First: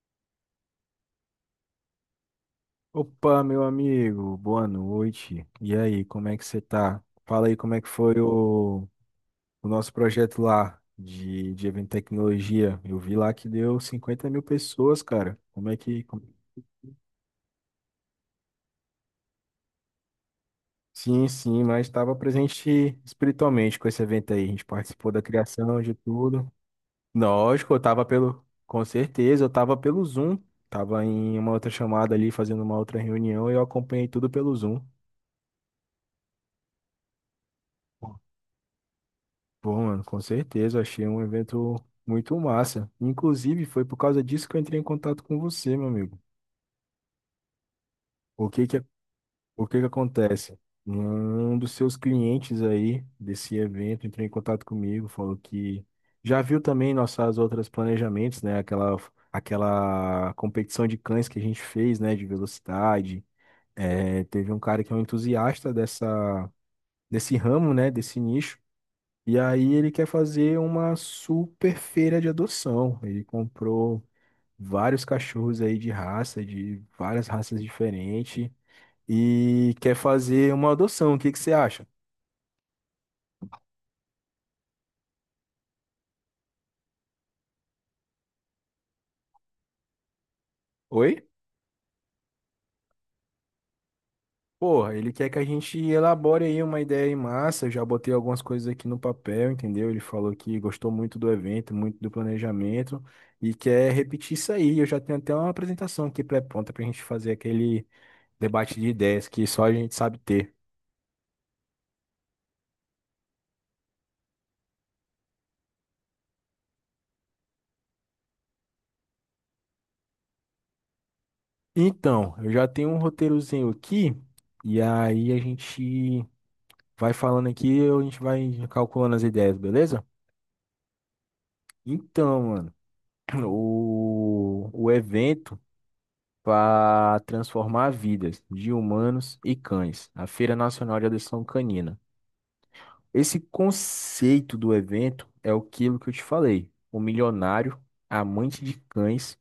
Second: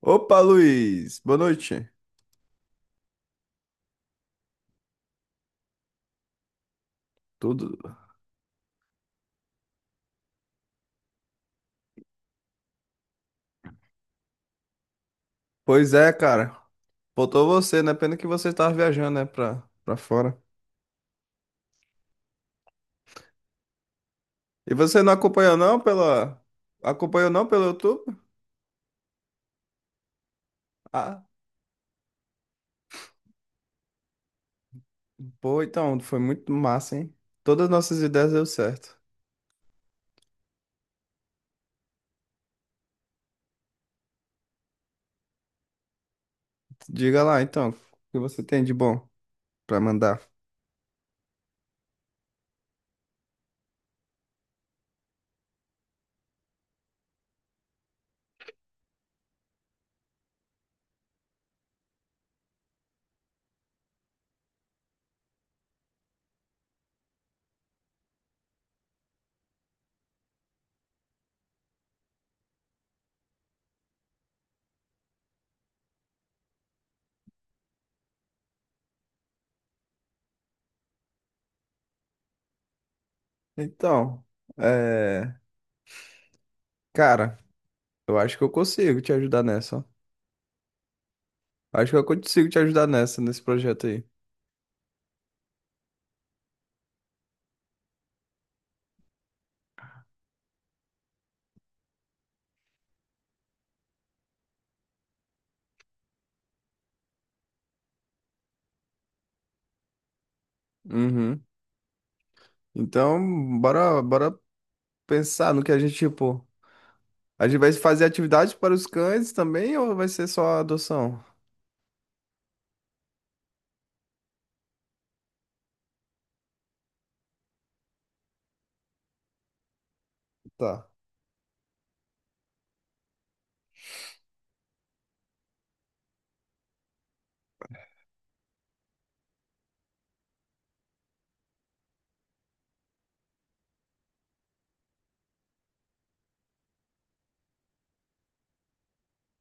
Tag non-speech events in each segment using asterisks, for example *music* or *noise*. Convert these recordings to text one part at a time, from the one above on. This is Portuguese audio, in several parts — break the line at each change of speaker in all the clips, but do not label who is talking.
Opa, Luiz, boa noite.
Opa, meu amigo, boa noite. E aí, como é que você tá? Fala aí como é que
Tudo?
foi o nosso projeto lá de evento e tecnologia. Eu vi lá que deu 50 mil pessoas, cara. Como é
Pois
que.
é,
Como-
cara. Faltou você, né? Pena que você estava viajando, né, pra fora.
Sim, sim, mas estava presente espiritualmente com esse evento aí. A gente
E você não
participou da
acompanhou não
criação de
pela
tudo.
acompanhou não pelo
Lógico, eu
YouTube?
tava pelo. Com certeza, eu tava pelo Zoom. Tava
Ah,
em uma outra chamada ali, fazendo uma outra reunião, e eu acompanhei tudo pelo Zoom.
pô, então, foi muito massa, hein? Todas as nossas ideias deu certo.
Pô, mano, com certeza, eu achei um evento muito massa. Inclusive, foi por causa disso que eu entrei em contato com você, meu amigo.
Diga lá, então, o que você
O
tem
que
de
que,
bom
o
pra
que que
mandar?
acontece? Um dos seus clientes aí desse evento entrou em contato comigo, falou que já viu também nossas outras planejamentos, né? Aquela competição de cães que a gente fez, né? De velocidade. É, teve um cara que é um entusiasta desse ramo, né? Desse nicho. E aí ele quer fazer uma super feira de adoção. Ele comprou vários cachorros aí de raça, de várias raças diferentes, e quer fazer uma adoção. O que que você acha?
Então, é, cara, eu acho que eu consigo te ajudar nessa, ó.
Oi?
Acho que eu consigo te ajudar nessa nesse projeto aí.
Porra, ele quer que a gente elabore aí uma ideia em massa. Eu já botei algumas coisas aqui no papel, entendeu? Ele falou que gostou muito do evento, muito do planejamento e quer repetir isso aí. Eu já tenho até uma apresentação aqui pré-pronta pra gente fazer aquele debate de ideias que só a gente sabe ter.
Uhum. Então, bora pensar no que a gente, tipo, a gente vai fazer atividades para os cães também ou vai ser só adoção?
Então, eu já tenho um roteirozinho aqui, e aí a gente vai falando aqui, a gente vai calculando as ideias, beleza?
Tá.
Então, mano, *clears throat* o evento para transformar vidas de humanos e cães, a Feira Nacional de Adoção Canina. Esse conceito do evento é aquilo que eu te falei, o milionário, amante de cães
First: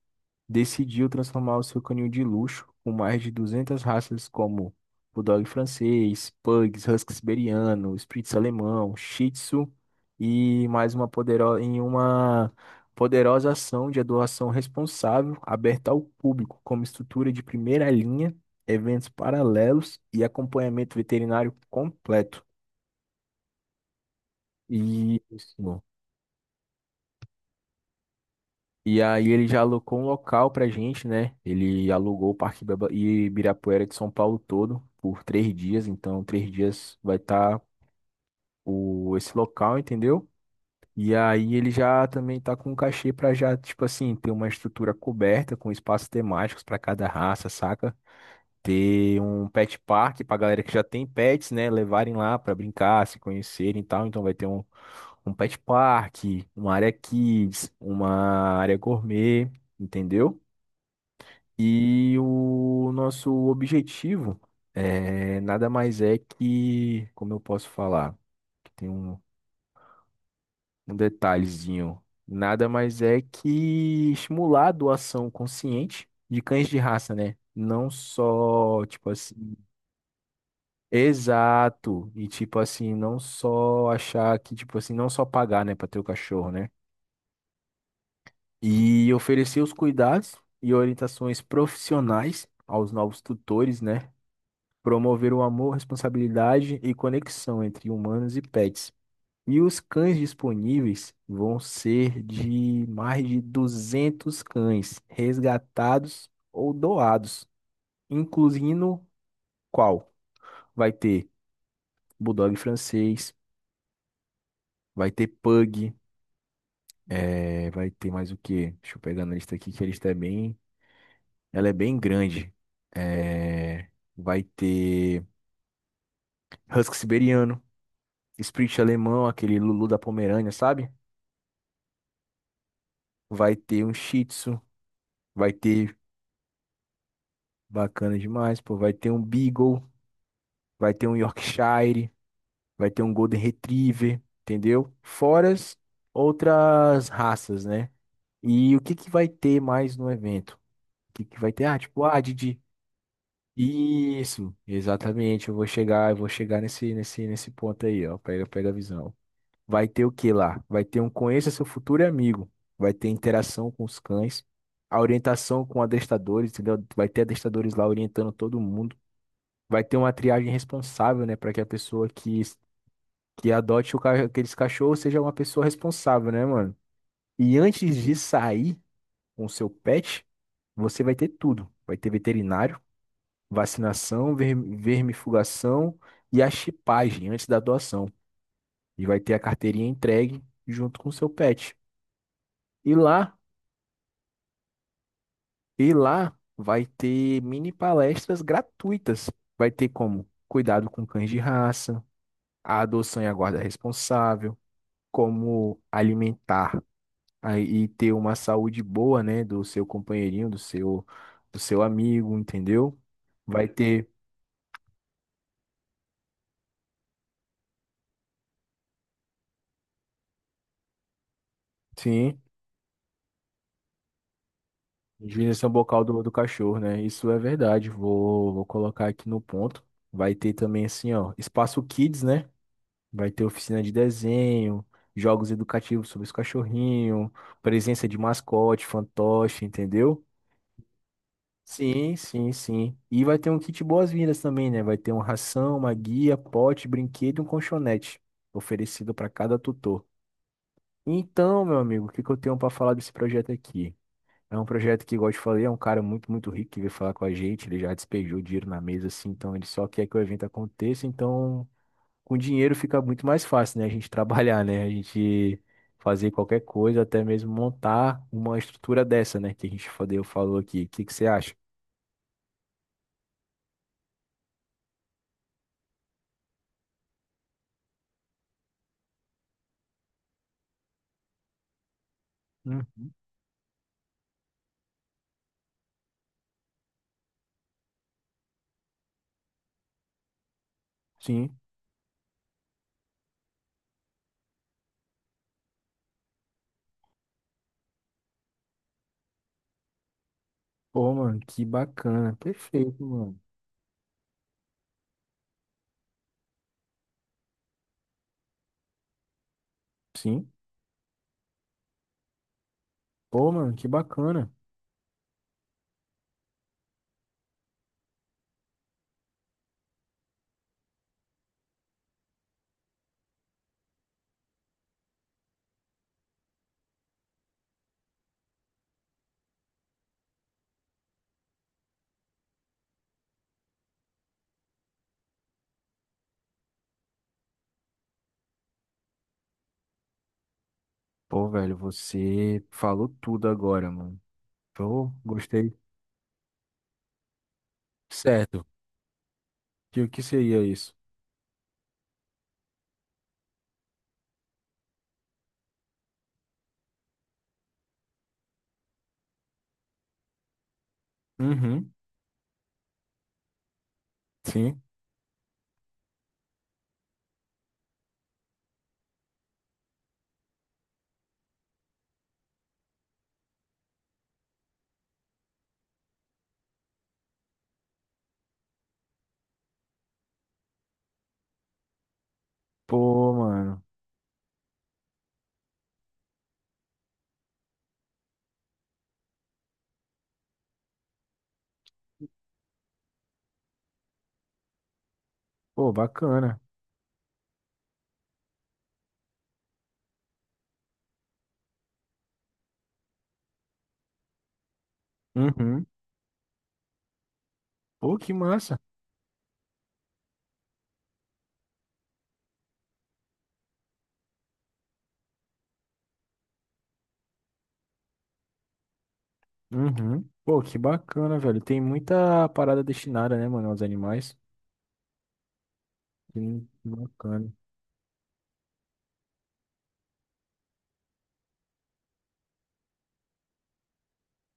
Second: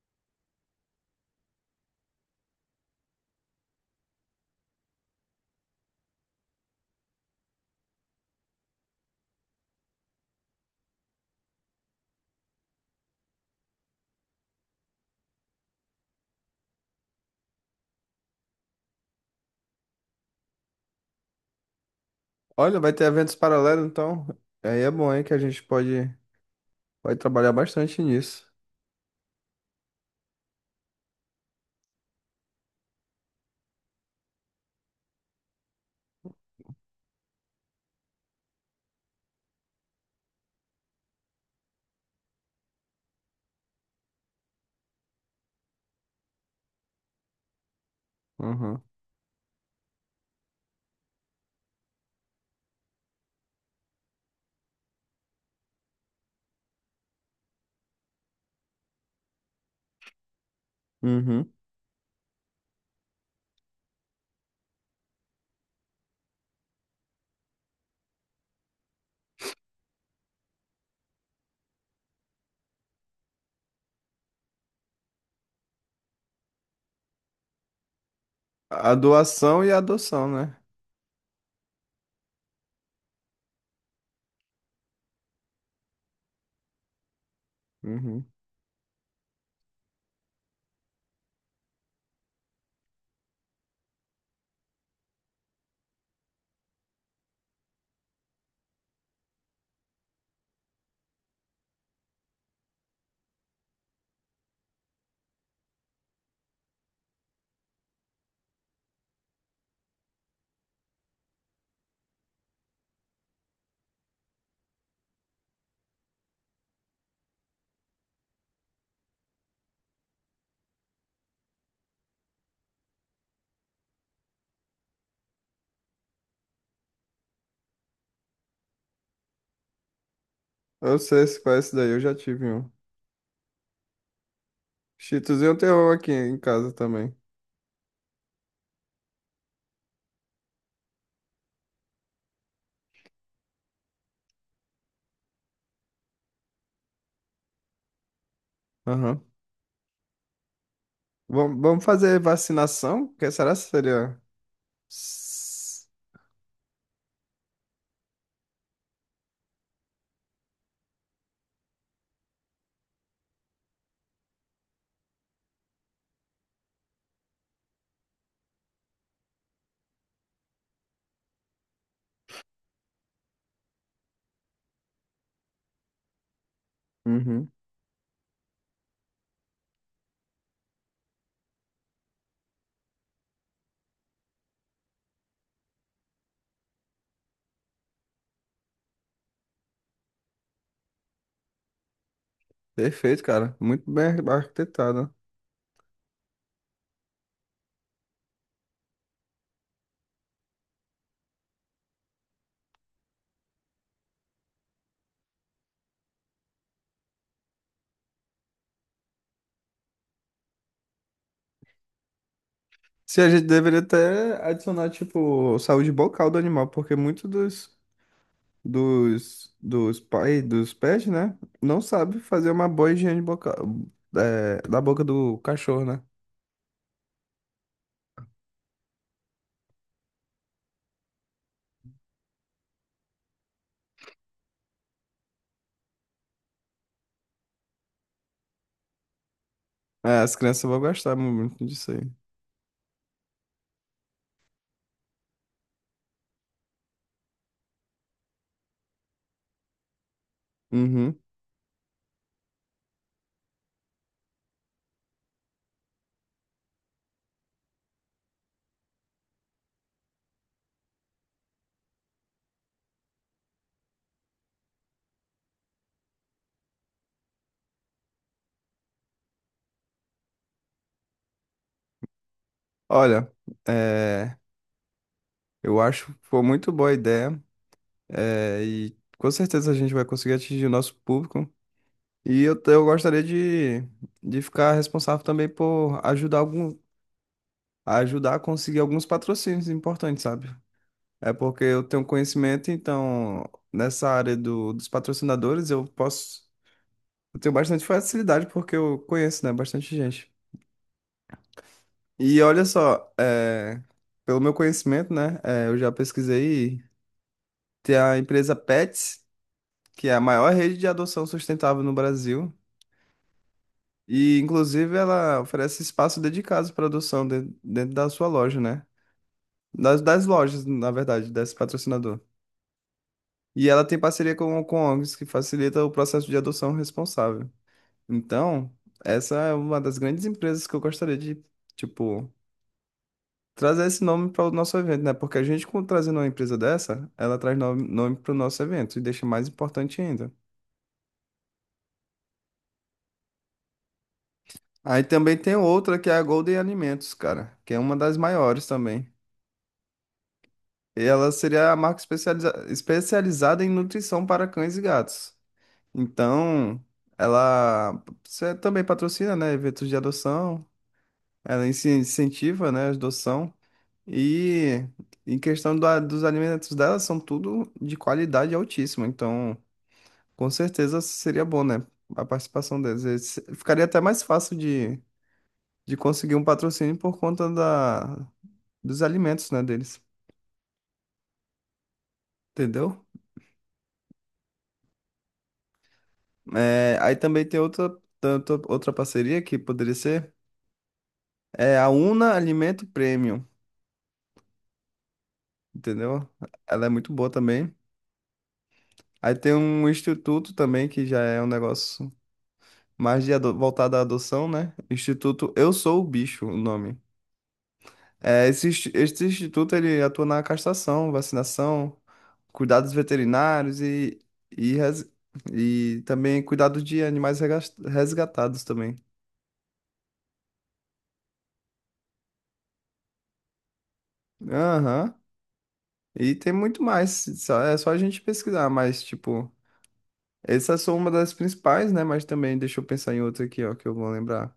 decidiu transformar o seu canil de luxo com mais de 200 raças como Bulldog francês, Pugs, Husky siberiano, Spitz alemão, Shih Tzu e mais uma poderosa em uma poderosa ação de doação responsável aberta ao público como estrutura de primeira linha, eventos paralelos e acompanhamento veterinário completo.
Olha, vai ter eventos paralelos, então. Aí é bom, hein, que
Isso.
pode trabalhar bastante nisso.
E aí ele já alocou um local pra gente, né? Ele alugou o Parque Ibirapuera de São Paulo todo por 3 dias. Então, 3 dias vai estar o esse local, entendeu? E aí ele já também tá com um cachê pra já, tipo assim, ter uma estrutura coberta com espaços temáticos pra cada raça, saca?
Uhum.
Ter um pet park pra galera que já tem pets, né? Levarem lá pra brincar, se conhecerem e tal. Então vai ter um pet park, uma área kids, uma área gourmet, entendeu?
Uhum.
E o nosso objetivo é nada mais é que, como eu posso falar, que tem um detalhezinho, nada mais é que estimular a doação consciente de cães de raça, né? Não só,
A
tipo assim,
doação e a adoção, né?
exato, e tipo assim, não só achar que, tipo assim, não só pagar, né, para ter o cachorro, né?
Uhum.
E oferecer os cuidados e orientações profissionais aos novos tutores, né? Promover o amor, responsabilidade e conexão entre humanos e pets. E os cães disponíveis vão ser de mais de 200 cães resgatados ou doados, incluindo qual? Vai ter Bulldog francês, vai ter Pug, vai ter mais o quê? Deixa eu pegar na lista aqui que a lista é bem, ela é bem grande. Eh, Vai ter Husky siberiano, Spitz alemão, aquele Lulu da Pomerânia, sabe?
Eu sei se conhece daí, eu já tive um.
Vai ter um Shih Tzu, vai
Chitozinho tem um
ter
aqui em casa também.
bacana demais, pô, vai ter um Beagle, vai ter um Yorkshire, vai ter um Golden Retriever, entendeu? Fora as outras raças, né? E o que que
Aham.
vai ter mais no evento? O que que vai
Vamos
ter? Ah,
vamos
tipo,
fazer
ah, Didi.
vacinação? Que será que seria?
Isso, exatamente.
S-
Eu vou chegar nesse ponto aí, ó. Pega, pega a visão. Vai ter o que lá? Vai ter um conheça seu futuro amigo. Vai ter interação com os cães, a orientação com adestadores, entendeu? Vai ter adestadores lá orientando todo mundo. Vai ter uma triagem responsável, né? Para que a pessoa que adote aqueles cachorros seja uma pessoa responsável, né, mano?
Uhum.
E antes de sair com o seu pet, você vai ter tudo. Vai ter veterinário, vacinação, vermifugação e a chipagem antes da doação. E vai ter a carteirinha entregue junto com o seu pet. E
Perfeito,
lá
cara. Muito bem arquitetado.
E lá vai ter mini palestras gratuitas. Vai ter como cuidado com cães de raça, a adoção e a guarda responsável, como alimentar e ter uma saúde boa, né, do seu companheirinho, do seu amigo, entendeu?
Se a gente
Vai
deveria
ter,
até adicionar, tipo, saúde bucal do animal, porque dos pais, dos pets, né, não sabe
sim,
fazer uma boa higiene bucal, é, da boca do
higienização
cachorro, né?
bucal do cachorro, né? Isso é verdade. Vou colocar aqui no ponto. Vai ter também assim, ó, espaço kids, né? Vai ter oficina de desenho, jogos educativos sobre os cachorrinhos, presença de mascote, fantoche,
É,
entendeu?
as crianças vão gostar muito disso aí.
Sim, sim, sim. E vai ter um kit boas-vindas também, né? Vai ter uma ração, uma guia, pote, brinquedo e um colchonete oferecido para cada tutor.
Uhum.
Então, meu amigo, o que que eu tenho para falar desse projeto aqui? É um projeto que, igual eu te falei, é um cara muito, muito rico que veio falar com a gente. Ele já despejou dinheiro na mesa, assim, então ele só quer que o evento aconteça. Então, com dinheiro fica muito mais fácil, né? A gente *laughs* trabalhar, né? A gente fazer qualquer coisa, até mesmo montar uma estrutura dessa, né? Que a gente fodeu falou aqui. O que que você acha?
Olha, é, eu acho que foi muito boa a ideia, é, e com certeza a gente vai conseguir atingir o nosso público. E eu
Uhum.
gostaria de ficar responsável também por ajudar algum a ajudar a conseguir alguns patrocínios importantes, sabe? É
Sim.
porque eu tenho conhecimento, então nessa área dos patrocinadores eu tenho bastante facilidade porque eu conheço, né, bastante gente.
Pô, mano, que bacana.
E olha
Perfeito,
só,
mano.
é, pelo meu conhecimento, né, é, eu já pesquisei, tem a empresa Pets, que é a
Sim.
maior rede de adoção sustentável no Brasil.
Pô, mano, que
E,
bacana.
inclusive, ela oferece espaço dedicado para adoção dentro da sua loja, né? Das lojas, na verdade, desse patrocinador. E ela tem parceria com ONGs que facilita o processo de adoção responsável. Então, essa é uma das grandes empresas que eu gostaria de, tipo, trazer esse nome para o nosso evento, né? Porque a gente, com- trazendo uma empresa dessa, ela traz nome, nome para o nosso evento e deixa mais importante ainda.
Pô, velho, você falou tudo agora, mano.
Aí
Pô,
também tem
gostei.
outra que é a Golden Alimentos, cara, que é uma das maiores
Certo.
também.
Que o que seria isso?
E ela seria a marca especializada em nutrição para cães e gatos. Então, ela você também patrocina, né, eventos de adoção. Ela inci-
Uhum.
incentiva, né, a adoção.
Sim.
E em questão da- dos alimentos dela, são tudo de qualidade altíssima. Então, com certeza seria bom, né, a participação deles. E se- Ficaria até mais fácil de conseguir um patrocínio por conta da, dos alimentos, né, deles. Entendeu?
Pô, mano.
É, aí também tem outra, tanto- outra parceria que poderia ser é a Una Alimento Premium,
Pô,
entendeu?
bacana.
Ela é muito boa também. Aí tem um instituto também que já é um negócio mais de ado- voltada à adoção, né? Instituto Eu
Uhum.
Sou o Bicho, o nome.
Pô, que
É, esse,
massa.
insti- esse instituto ele atua na castração, vacinação, cuidados veterinários res- e também cuidado de animais regas- resgatados também.
Uhum. Pô, que bacana, velho. Tem muita parada destinada, né, mano, aos animais.
Aham. E tem
Sim,
muito
que
mais,
bacana.
só- é só a gente pesquisar, mas tipo, essas são uma das principais, né? Mas também deixa eu pensar em outra aqui, ó, que eu vou lembrar.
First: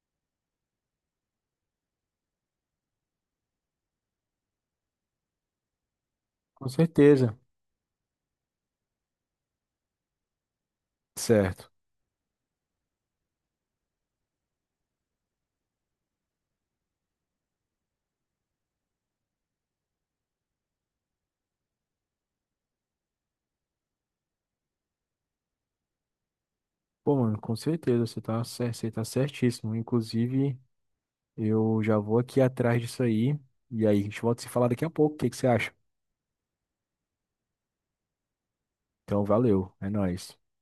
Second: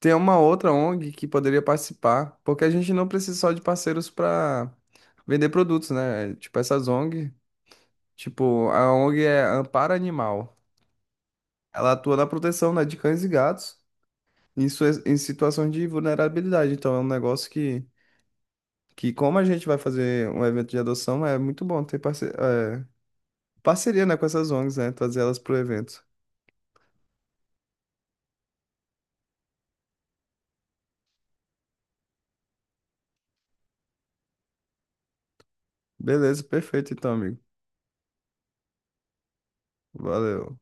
Tem uma outra ONG que poderia participar, porque a gente não precisa só de parceiros para vender produtos, né? Tipo
Com
essas ONG,
certeza.
tipo a ONG é Amparo Animal.
Certo.
Ela atua na proteção, né, de cães e gatos em, suas- em situações de vulnerabilidade. Então é um negócio que como a gente vai fazer um evento de adoção, é muito bom ter parceria, né, com essas ONGs, né? Trazer elas pro evento.
Pô, mano, com certeza, você tá, você tá certíssimo. Inclusive, eu já vou aqui atrás disso aí. E aí, a gente volta a se falar daqui a pouco. O que que você acha?
Beleza, perfeito então, amigo.
Então, valeu. É nóis.
Valeu.